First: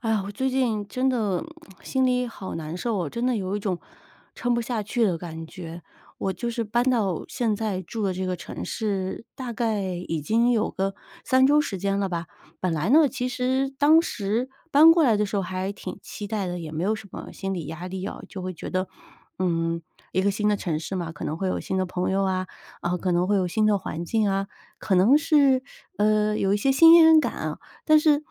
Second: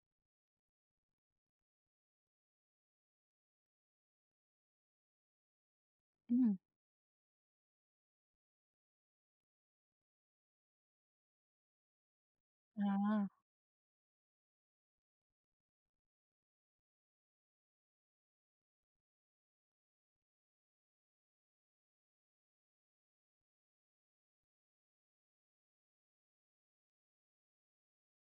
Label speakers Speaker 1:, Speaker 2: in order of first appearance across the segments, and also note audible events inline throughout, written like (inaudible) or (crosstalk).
Speaker 1: 哎呀，我最近真的心里好难受哦，真的有一种撑不下去的感觉。我就
Speaker 2: 嗯，
Speaker 1: 是搬到现在住的这个城市，大概已经有个三周时间了吧。本来呢，
Speaker 2: 啊，
Speaker 1: 其实当时搬过来的时候还挺期待的，也没有什么心理压力哦，就会觉得，嗯，一个新的城市嘛，可能会有新的朋友啊，啊、可能会有新的环境啊，可能是有一些新鲜感啊。但是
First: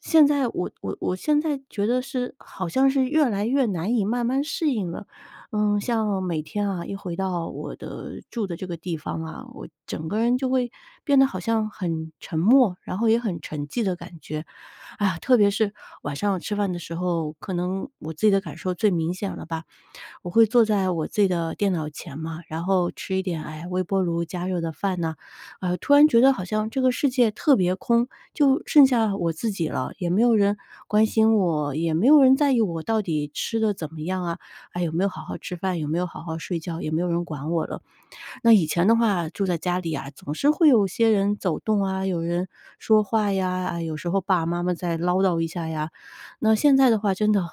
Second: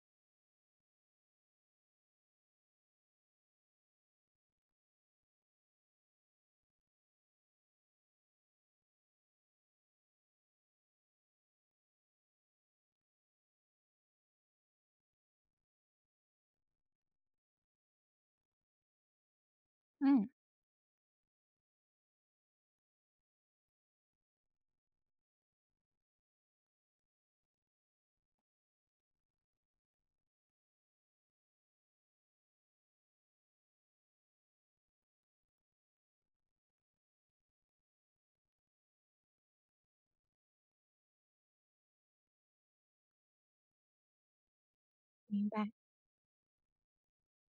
Speaker 1: 现在我现在觉得是好像是越来越难以慢慢适应了。嗯，像每天啊，一回到我的住的这个地方啊，我整个人就会变得好像很沉默，然后也很沉寂的感觉。啊，特别是晚上吃饭的时候，可能我自己的感受最明显了吧。
Speaker 2: 嗯，
Speaker 1: 我会坐在我自己的电脑前嘛，然后吃一点，哎，微波炉加热的饭呐，突然觉得好像这个世界特别空，就剩下我自己了，也没有人关心我，也没有人在意我到底吃的怎么样啊，哎，有没有好好吃饭，有没有好好睡觉，也没有人管我了。那以前的话，住在家里啊，总是会有些人走动啊，有人说话呀，啊，有时候爸爸妈妈再唠叨一
Speaker 2: 明
Speaker 1: 下
Speaker 2: 白，
Speaker 1: 呀。那现在的话，真的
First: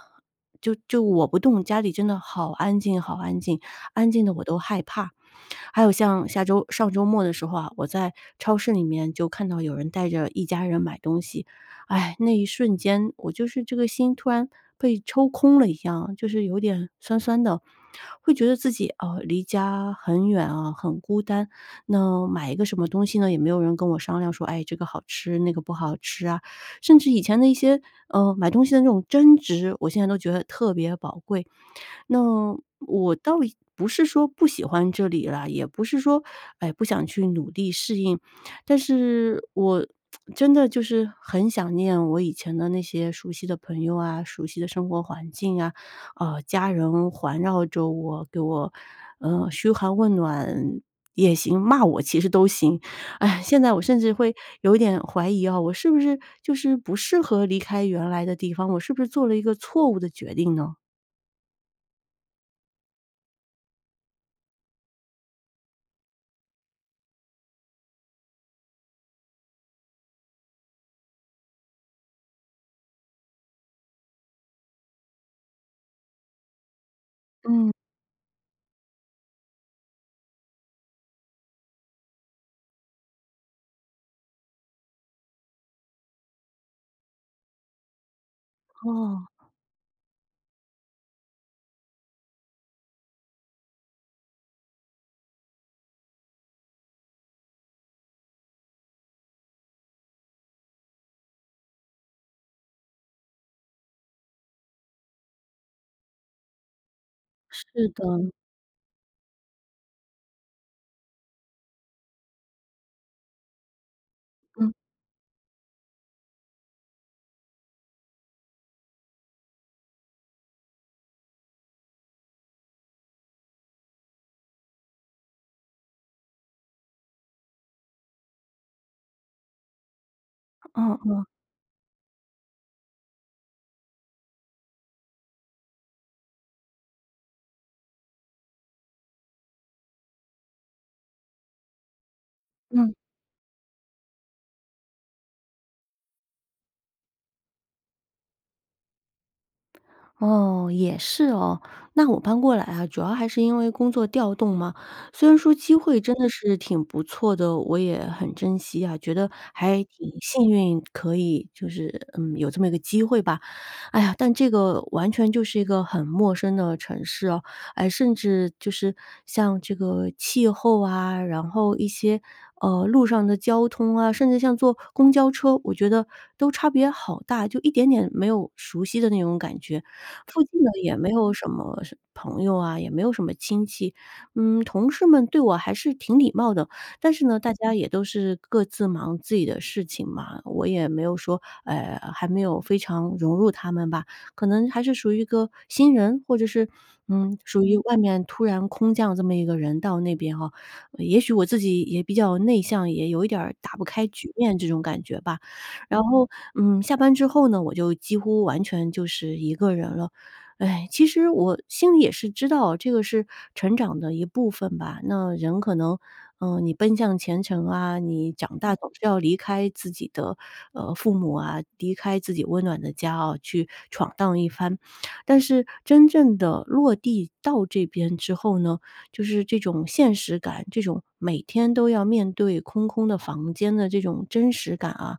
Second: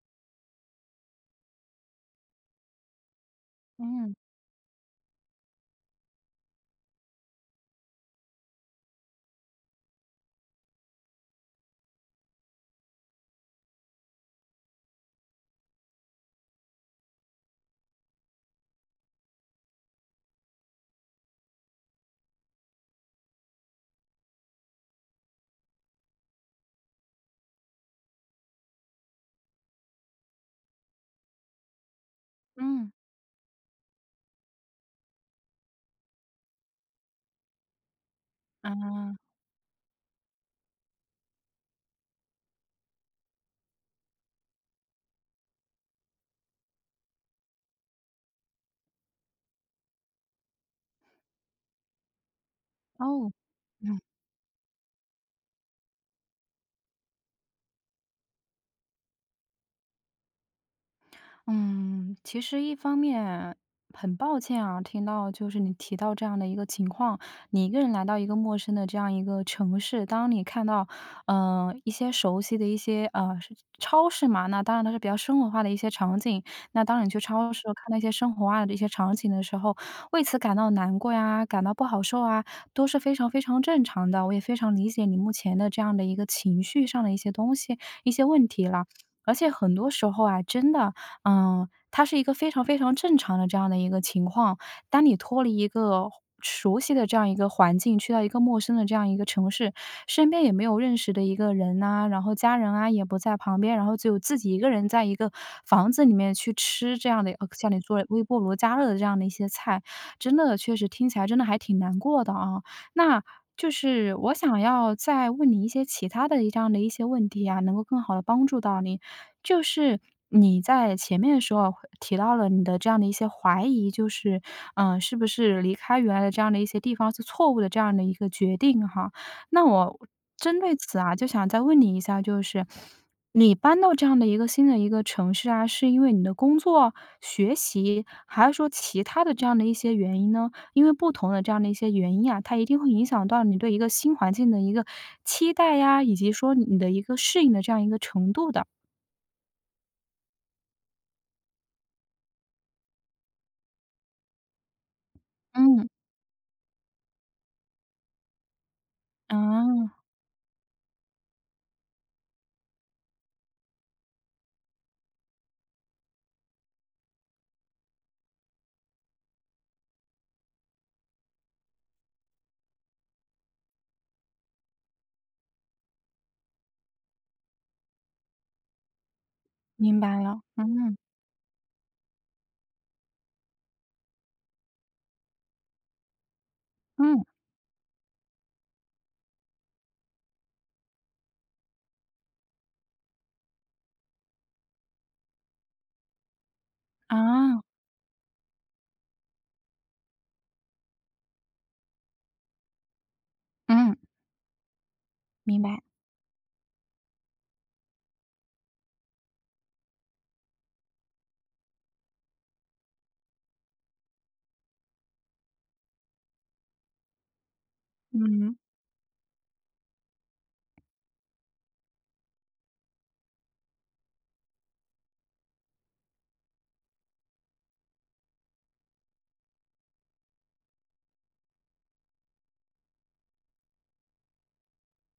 Speaker 1: 就我不动，家里真的好安静，好安静，安
Speaker 2: 嗯，
Speaker 1: 静的我都害怕。还有像下周上周末的时候啊，我在超市里面就看到有人带着一家人买东西，哎，那一瞬间我就是这个心突然被抽空了一样，就是有点酸酸的，会觉得自己哦、离家很远啊，很孤单。那买一个什么东西呢，也没有人跟我商量说，哎，这个好吃，那个不好吃啊。甚至以前的一些买东西的那种争执，我现在都觉得特别宝贵。那
Speaker 2: 嗯，
Speaker 1: 我倒也不是说不喜欢这里啦，也不是说，哎，不想去努力适应，但
Speaker 2: 啊，
Speaker 1: 是我真的就是很想念我以前的那些熟悉的朋友啊，熟悉的生活环境啊，家人环绕着我，给我，嘘寒问暖也行，骂我其实都行。
Speaker 2: 哦。
Speaker 1: 哎，现在我
Speaker 2: (laughs)
Speaker 1: 甚
Speaker 2: 嗯。
Speaker 1: 至会有一点怀疑啊，我是不是就是不适合离开原来的地方，我是不是做了一个错误的决定呢？
Speaker 2: 嗯，其实一方面很抱歉啊，听到就是你提到这样的一个情况，你一个人来到一个陌生的这样一个城市，当你看到，一些熟悉的一些是超市嘛，那当然它是比较生活化的一些场景。那当你去超市
Speaker 1: 嗯。
Speaker 2: 看那些生活化的一些场景的时候，为此感到难过呀，感到不好受啊，都是非常非常正常的。我也非常理解你目前的这样的一个情绪上的一些东西、一些问题了。
Speaker 1: 哦。
Speaker 2: 而且很多时候啊，真的，它是一个非常非常正常的这样的一个情况。当你脱离一个熟悉的这样一个环境，去到一个陌生的这样一个城市，身边也没有认识的一个人呐、然后家人啊也不在旁边，然后只有自己一个人在一个房子里面去吃这样的，像你
Speaker 1: 是
Speaker 2: 做的
Speaker 1: 的，
Speaker 2: 微
Speaker 1: 嗯
Speaker 2: 波炉加热的这样的一些菜，真的确实听起来真的还挺难过的啊。那就是我想要再问你一些其他的这样的一些问题啊，能够更好的帮助到你。就是你在前面的时候提到了你的这样的一些怀疑，就是，是不是离开原来的这样的一些地方是错误的这样的一个决定哈。那我针对此
Speaker 1: 嗯
Speaker 2: 啊，
Speaker 1: 嗯。
Speaker 2: 就想再问你一下，就是你搬到这样的一个新的一个城市啊，是因为你的工作、学习，还是说其他的这样的一些原因呢？因为不同的这样的一些原因啊，它一定会
Speaker 1: 嗯。
Speaker 2: 影响到你对一个新环境的一个期待呀，以及说你的一个适应的这样一个程度的。
Speaker 1: 哦，也是哦。那我搬过来啊，主要还是因为工作调动嘛。虽然说机
Speaker 2: 嗯。
Speaker 1: 会真的是挺不错的，我也很珍惜啊，觉得还
Speaker 2: 啊，
Speaker 1: 挺幸运，可以就是嗯有这么一个机会吧。哎呀，但这个完全就是一个很陌生的城市哦，哎，甚至就是像这个气候啊，然后一些路上的交通啊，甚至像坐公交车，我觉得都差别好大，就一点点没有熟悉的那种感觉。
Speaker 2: 明白了，
Speaker 1: 附近呢
Speaker 2: 嗯，
Speaker 1: 也没有什么是朋友啊，也没有什么亲戚。嗯，同事们对我还是挺礼貌的，但
Speaker 2: 嗯，
Speaker 1: 是呢，大家也都是各自忙自己的事情嘛，我也没有说，还没有非常融入他们吧，可能还是属于一个新人，或者是，嗯，
Speaker 2: 啊，
Speaker 1: 属于外面突然空降这么一个人到那边哈。也许我自己也比较内向，也有一点儿打不
Speaker 2: 嗯，
Speaker 1: 开局面这种感觉吧。
Speaker 2: 明白，
Speaker 1: 然后，嗯，下班之后呢，我就几乎完全就是一个人了。哎，其实我心里也是知道，这个是成长的一部分吧。那人可能，嗯，你奔向前程啊，你
Speaker 2: 嗯，
Speaker 1: 长大总是要离开自己的，父母啊，离开自己温暖的家啊，去闯荡一番。但是真正的落地到这边之后呢，就是这种现实感，这种每天都要面对空空的房间的这种真实感啊，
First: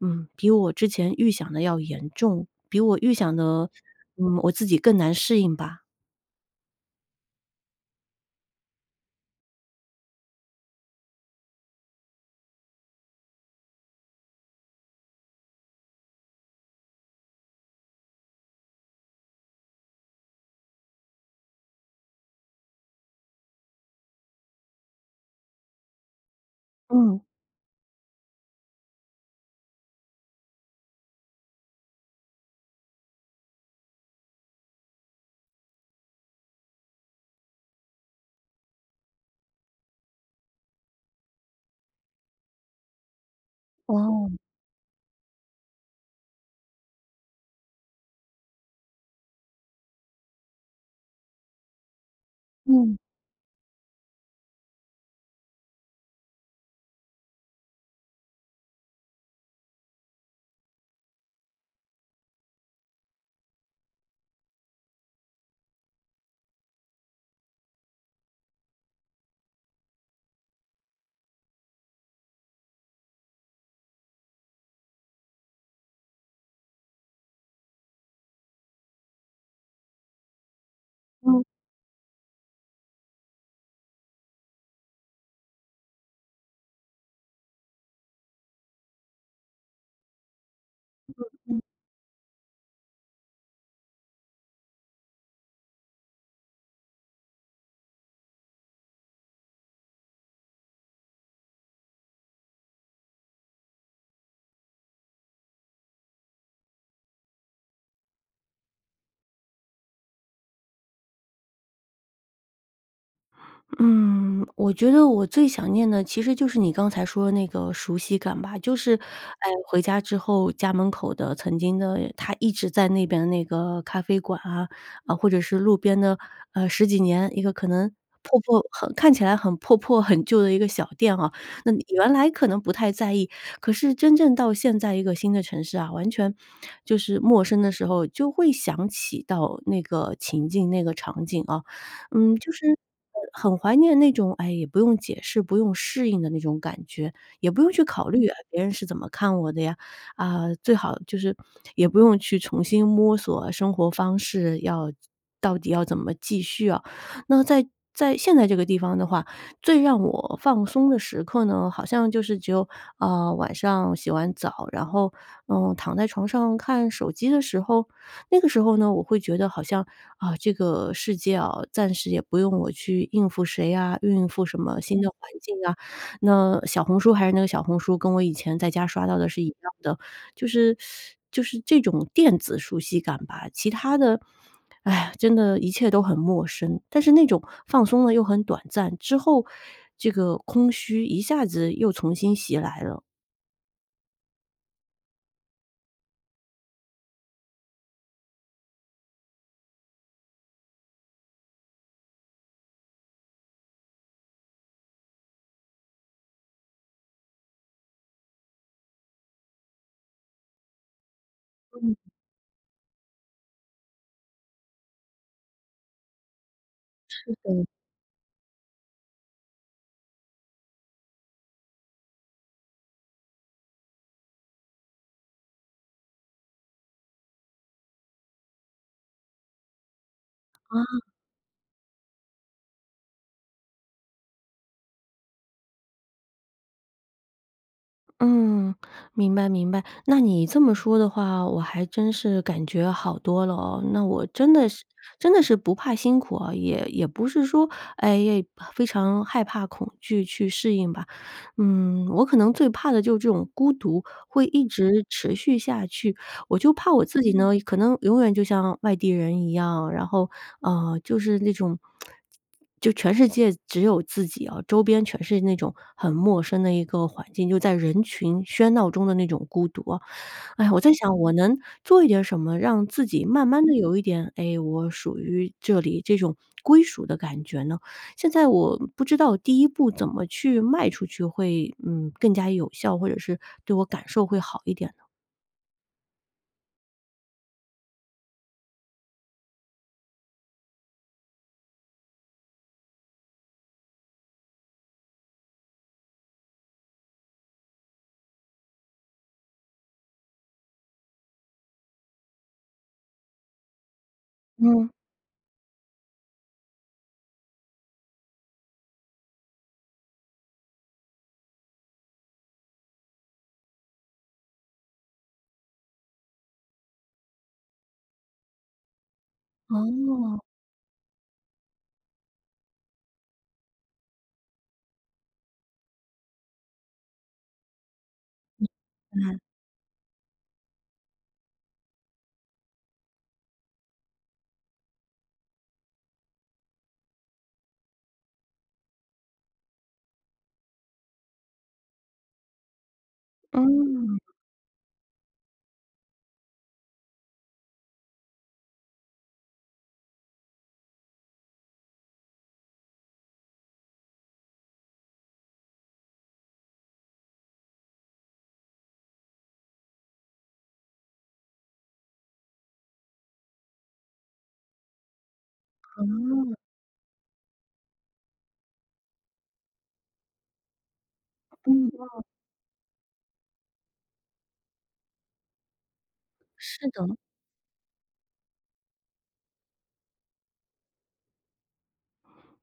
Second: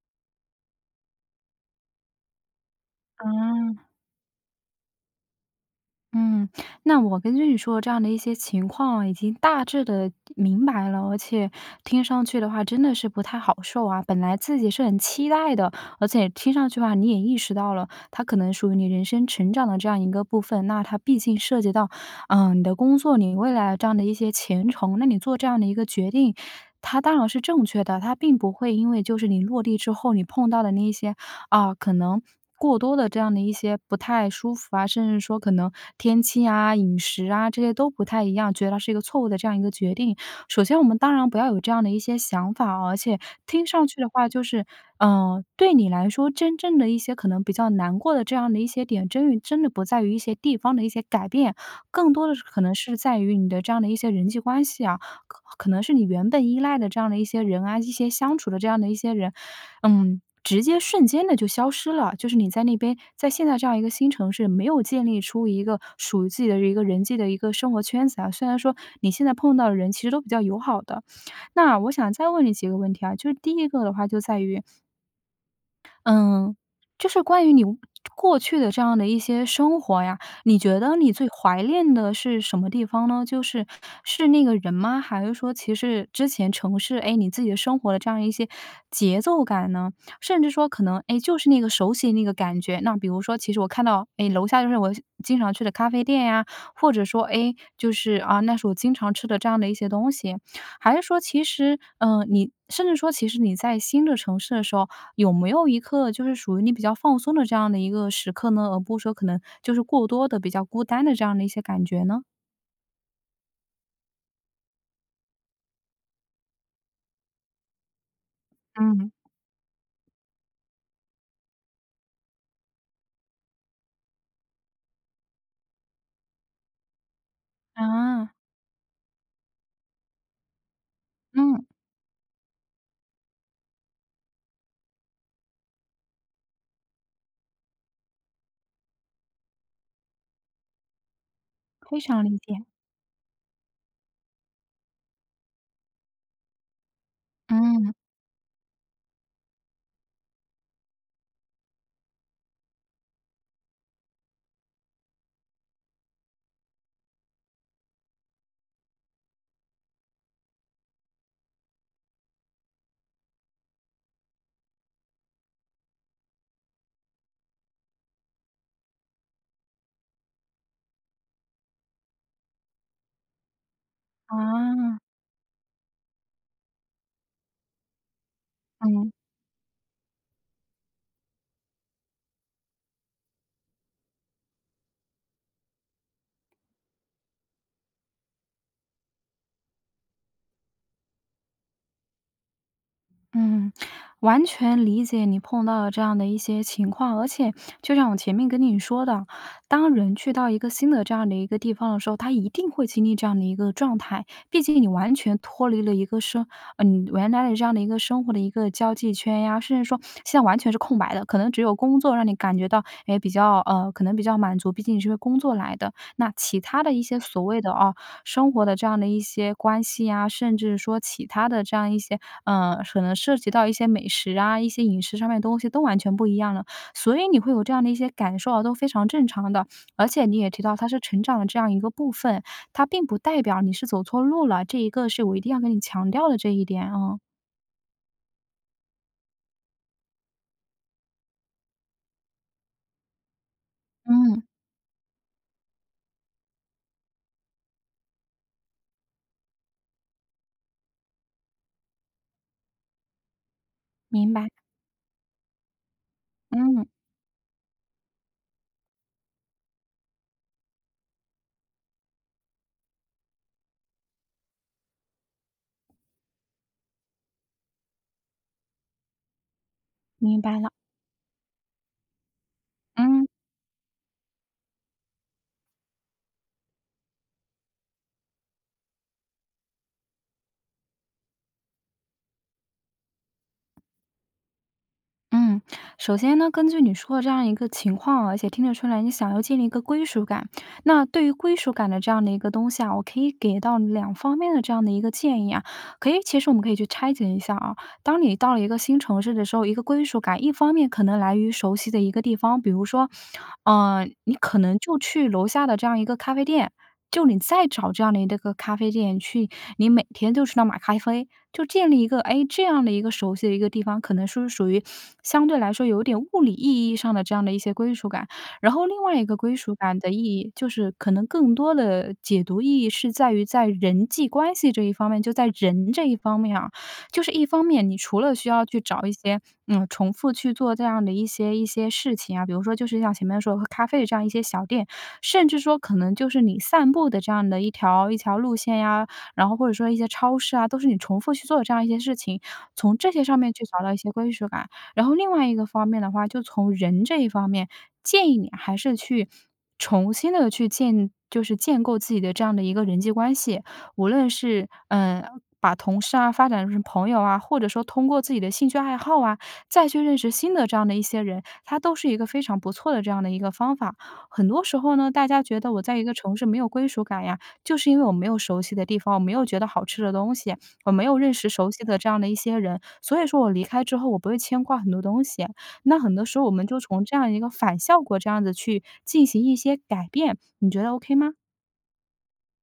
Speaker 1: 嗯，比我之前预想的要严重，比我预想的，
Speaker 2: 啊。
Speaker 1: 嗯，我自己更难适应吧。
Speaker 2: 嗯，那我根据你说的这样的一些情况，已经大致的明白了，而且听上去的话真的是不太好受啊。本来自己是很期待的，而且听上去的话你也意识到了，它可能属于你人生成长的这样一个部分。那它毕竟涉及到，你的工作，你未来这样的一些前程，那你做这样的一个决定，它当
Speaker 1: 嗯，
Speaker 2: 然是正确的，它并不会因为就是你落地之后，你碰到的那一些啊，可能过多的这样的一些不太舒服啊，甚至说可能天气啊、饮食啊这些都不太一样，觉得它是一个错误的这样一个决定。首先我们当然不要有这样的一些想法哦而且听上去的话
Speaker 1: 哦，
Speaker 2: 就是，对你来说真正的一些可能比较难过的这样的一些点，真的不在于一些地方的一些改变，更多的是可能是
Speaker 1: 嗯，
Speaker 2: 在于你的这样的一些人际关系啊，可能是你原本依赖的这样的一些人啊，一些相处的这样的一些人，直接瞬间的就消失了。就是你在那边在现在这样一个新城市，没有建立出一个属于自己的一个人际的一个生活圈子啊，虽然说你现在碰到的人其实都比较友好的。那我想再问你几个问题啊，就是第一个的话就在于，嗯，就是关于你过去的这样的一些生活呀，你觉得你最
Speaker 1: 嗯。
Speaker 2: 怀念的是什么地方呢？就是是那个人吗？还是说其实之前城市，哎，你自己的生活的这样一些节奏感呢？甚至说可能，哎，就是那
Speaker 1: 嗯。
Speaker 2: 个熟悉那个感觉。那比如说，其实我看到，哎，楼下就是我经常去的咖啡店呀，或者说，哎，就是啊，那是我经常吃的这样的一些东西。还是说，其实，你甚至说，其实你在新的城市的时候，有没有一刻就是属于你比较放松的这样的一个时刻呢？而不是说可能就是过多的比较孤单的这样的一些感觉呢？
Speaker 1: 嗯，我觉得我最想念的其实就是你刚才说的那个熟悉感吧，就是，
Speaker 2: 嗯。
Speaker 1: 哎，回家之后家门口的曾经的他一直在那边的那个咖啡馆啊，啊，或者是路边的，十几年一个可能
Speaker 2: 啊，
Speaker 1: 破破很看起来很破破很旧的一个小店啊，
Speaker 2: 嗯，
Speaker 1: 那你原来可能不太在意，可是真正到现在一个新的城市啊，完全就是陌生的时候，就会想起到那个情境、那个场景啊。
Speaker 2: 非常
Speaker 1: 嗯，
Speaker 2: 理
Speaker 1: 就
Speaker 2: 解，
Speaker 1: 是，很怀念那种，哎，也不用解释、不用适应的那种感觉，也不用去
Speaker 2: 嗯，
Speaker 1: 考虑，哎，别人是怎么看我的呀，啊，最好就是也不用去重新摸索生活方式到底要怎么继续啊。那在在现在这个地方的话，最让我放松的时刻呢，好像就是只有，啊，晚上洗完澡，然后，嗯，躺在床上看手机的时候，那个时候呢，我会觉得好像啊，这个世界啊，暂时也不用我去应付谁啊，应
Speaker 2: 啊，
Speaker 1: 付什么新的环境啊。那小红书还是那个小红书，跟我以前在家刷
Speaker 2: 嗯。
Speaker 1: 到的是一样的，就是就是这种电子熟悉感吧。其他的，哎呀，真的，一切都很陌生。但是那种放松了又很短暂，之后这个空虚一下子又重新袭来了。
Speaker 2: 嗯，完全理解你碰到的这样的一些情况，而且就像我前面跟你说的，当人去到一个新的这样的一个地方的时候，他一定会经历这样的一个状态。毕竟你完全脱离了一个生，嗯、你原来的这样的一个生活的一个交际圈呀，甚至说现在完全是空白的，可能只有工作让你感觉到，哎，比较可能比较满足，毕竟你是为工作来的。那其他的一些所谓
Speaker 1: 对
Speaker 2: 的啊，生活的这样的一些关系呀，甚至说其他的这样一些可能涉及到一些美食啊，一些饮食上面的东西都完全不一样了，所以你会有这样的一些感受啊，都非常正常的。而且你也提到它是成长的这样一个部分，它并不代表你是走错路了，这一个是我一定要跟你强调的这一点啊。
Speaker 1: 嗯，明白明白。那你这么说的话，我还真是感觉好多了哦。那我
Speaker 2: 嗯，
Speaker 1: 真的是真的是不怕辛苦啊，也不是说，哎，非常害怕恐惧去适应吧。嗯，我可能最怕的就是这种孤独
Speaker 2: 明
Speaker 1: 会
Speaker 2: 白，
Speaker 1: 一直持续下去，我就
Speaker 2: 嗯，
Speaker 1: 怕我自己呢，可能永远就像外地人一样，然后，就是那种就全世界只有自己啊，周边全是那种很陌生的一个环境，就在人群喧闹中的那种孤独啊。
Speaker 2: 明白
Speaker 1: 哎
Speaker 2: 了，
Speaker 1: 呀，我在想我能做一点什么，让自己
Speaker 2: 嗯。
Speaker 1: 慢慢的有一点，哎，我属于这里这种归属的感觉呢？现在我不知道第一步怎么去迈出去会，嗯，更加有效，或者是对我感受会好一点呢？
Speaker 2: 嗯，首先呢，根据你说的这样一个情况啊而且听得出来你想要建立一个归属感。那对于归属感的这样的一个东西啊，我可以给到两方面的这样的一个建议啊。可以，其实我们可以去拆解一下啊。当你到了一个新城市的时候，一个归属感，一方面可能来于熟悉的一个地方，比如说，你可能
Speaker 1: 嗯。
Speaker 2: 就去楼下的这样一个咖啡店，就你再找这样的一个咖啡店去，你每天就去那买咖啡，就建立一个，哎，这样的一个熟悉的一个地方，可能是属于相对来说有点物理意义上的这样的一些归属感。然后另外一个归属感的意
Speaker 1: 哦。
Speaker 2: 义，就是可能更多的解读意义是在于在人际关系这一方面，就在人这一方面啊。就是一方面，你除了需要去找一些，
Speaker 1: 嗯，
Speaker 2: 重复去做这样的一些事情啊，比如说就是像前面说喝咖啡的这样一些小店，甚至说可能就是你散步的这样的一条一条路线呀，然后或者说一些超市啊，都是你重复去做的这样一些事情，从这些上面去找到一些
Speaker 1: 嗯
Speaker 2: 归属感。然后另外一个方面的话，就从人这一方面，建议你还是去重新的去建，就是建构自己的这样的一个人际关系。无论是，把同事啊发展成朋友啊，或者说通过自己的兴趣爱好啊，再去认识新的这样的一些人，它都是一个非常不错的这样的一个方法。很多时候呢，大家觉得我在一个城市没有归属感呀，就是因为我没有熟悉的地方，我没有觉得好吃的东西，我没有认识熟悉的这
Speaker 1: 嗯，
Speaker 2: 样的一些人，所以说我离开之后我不会牵挂很多东西。那很多时候我们就
Speaker 1: 是
Speaker 2: 从
Speaker 1: 的。
Speaker 2: 这样一个反效果这样子去进行一些改变，你觉得 OK 吗？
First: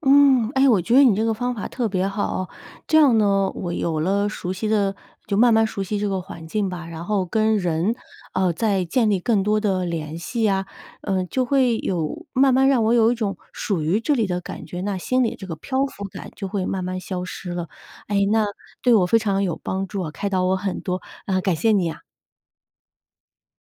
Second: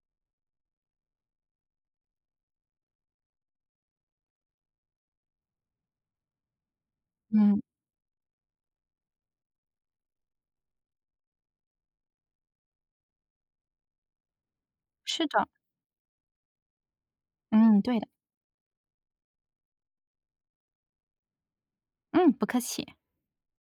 Speaker 1: 嗯，哎，我觉得你这个方法特别好。这样呢，我有了熟悉的就慢慢熟悉这个环境吧，然后跟
Speaker 2: 嗯，
Speaker 1: 人，再建立更多的联系啊，嗯、就会有慢慢让我有一种属于这里的感觉，那心
Speaker 2: 是
Speaker 1: 里
Speaker 2: 的，
Speaker 1: 这个漂浮感就会慢慢消失了。
Speaker 2: 嗯，对的。
Speaker 1: 哎，那对我非常有帮助啊，开导我很多啊、感谢你啊。
Speaker 2: 嗯，不客气。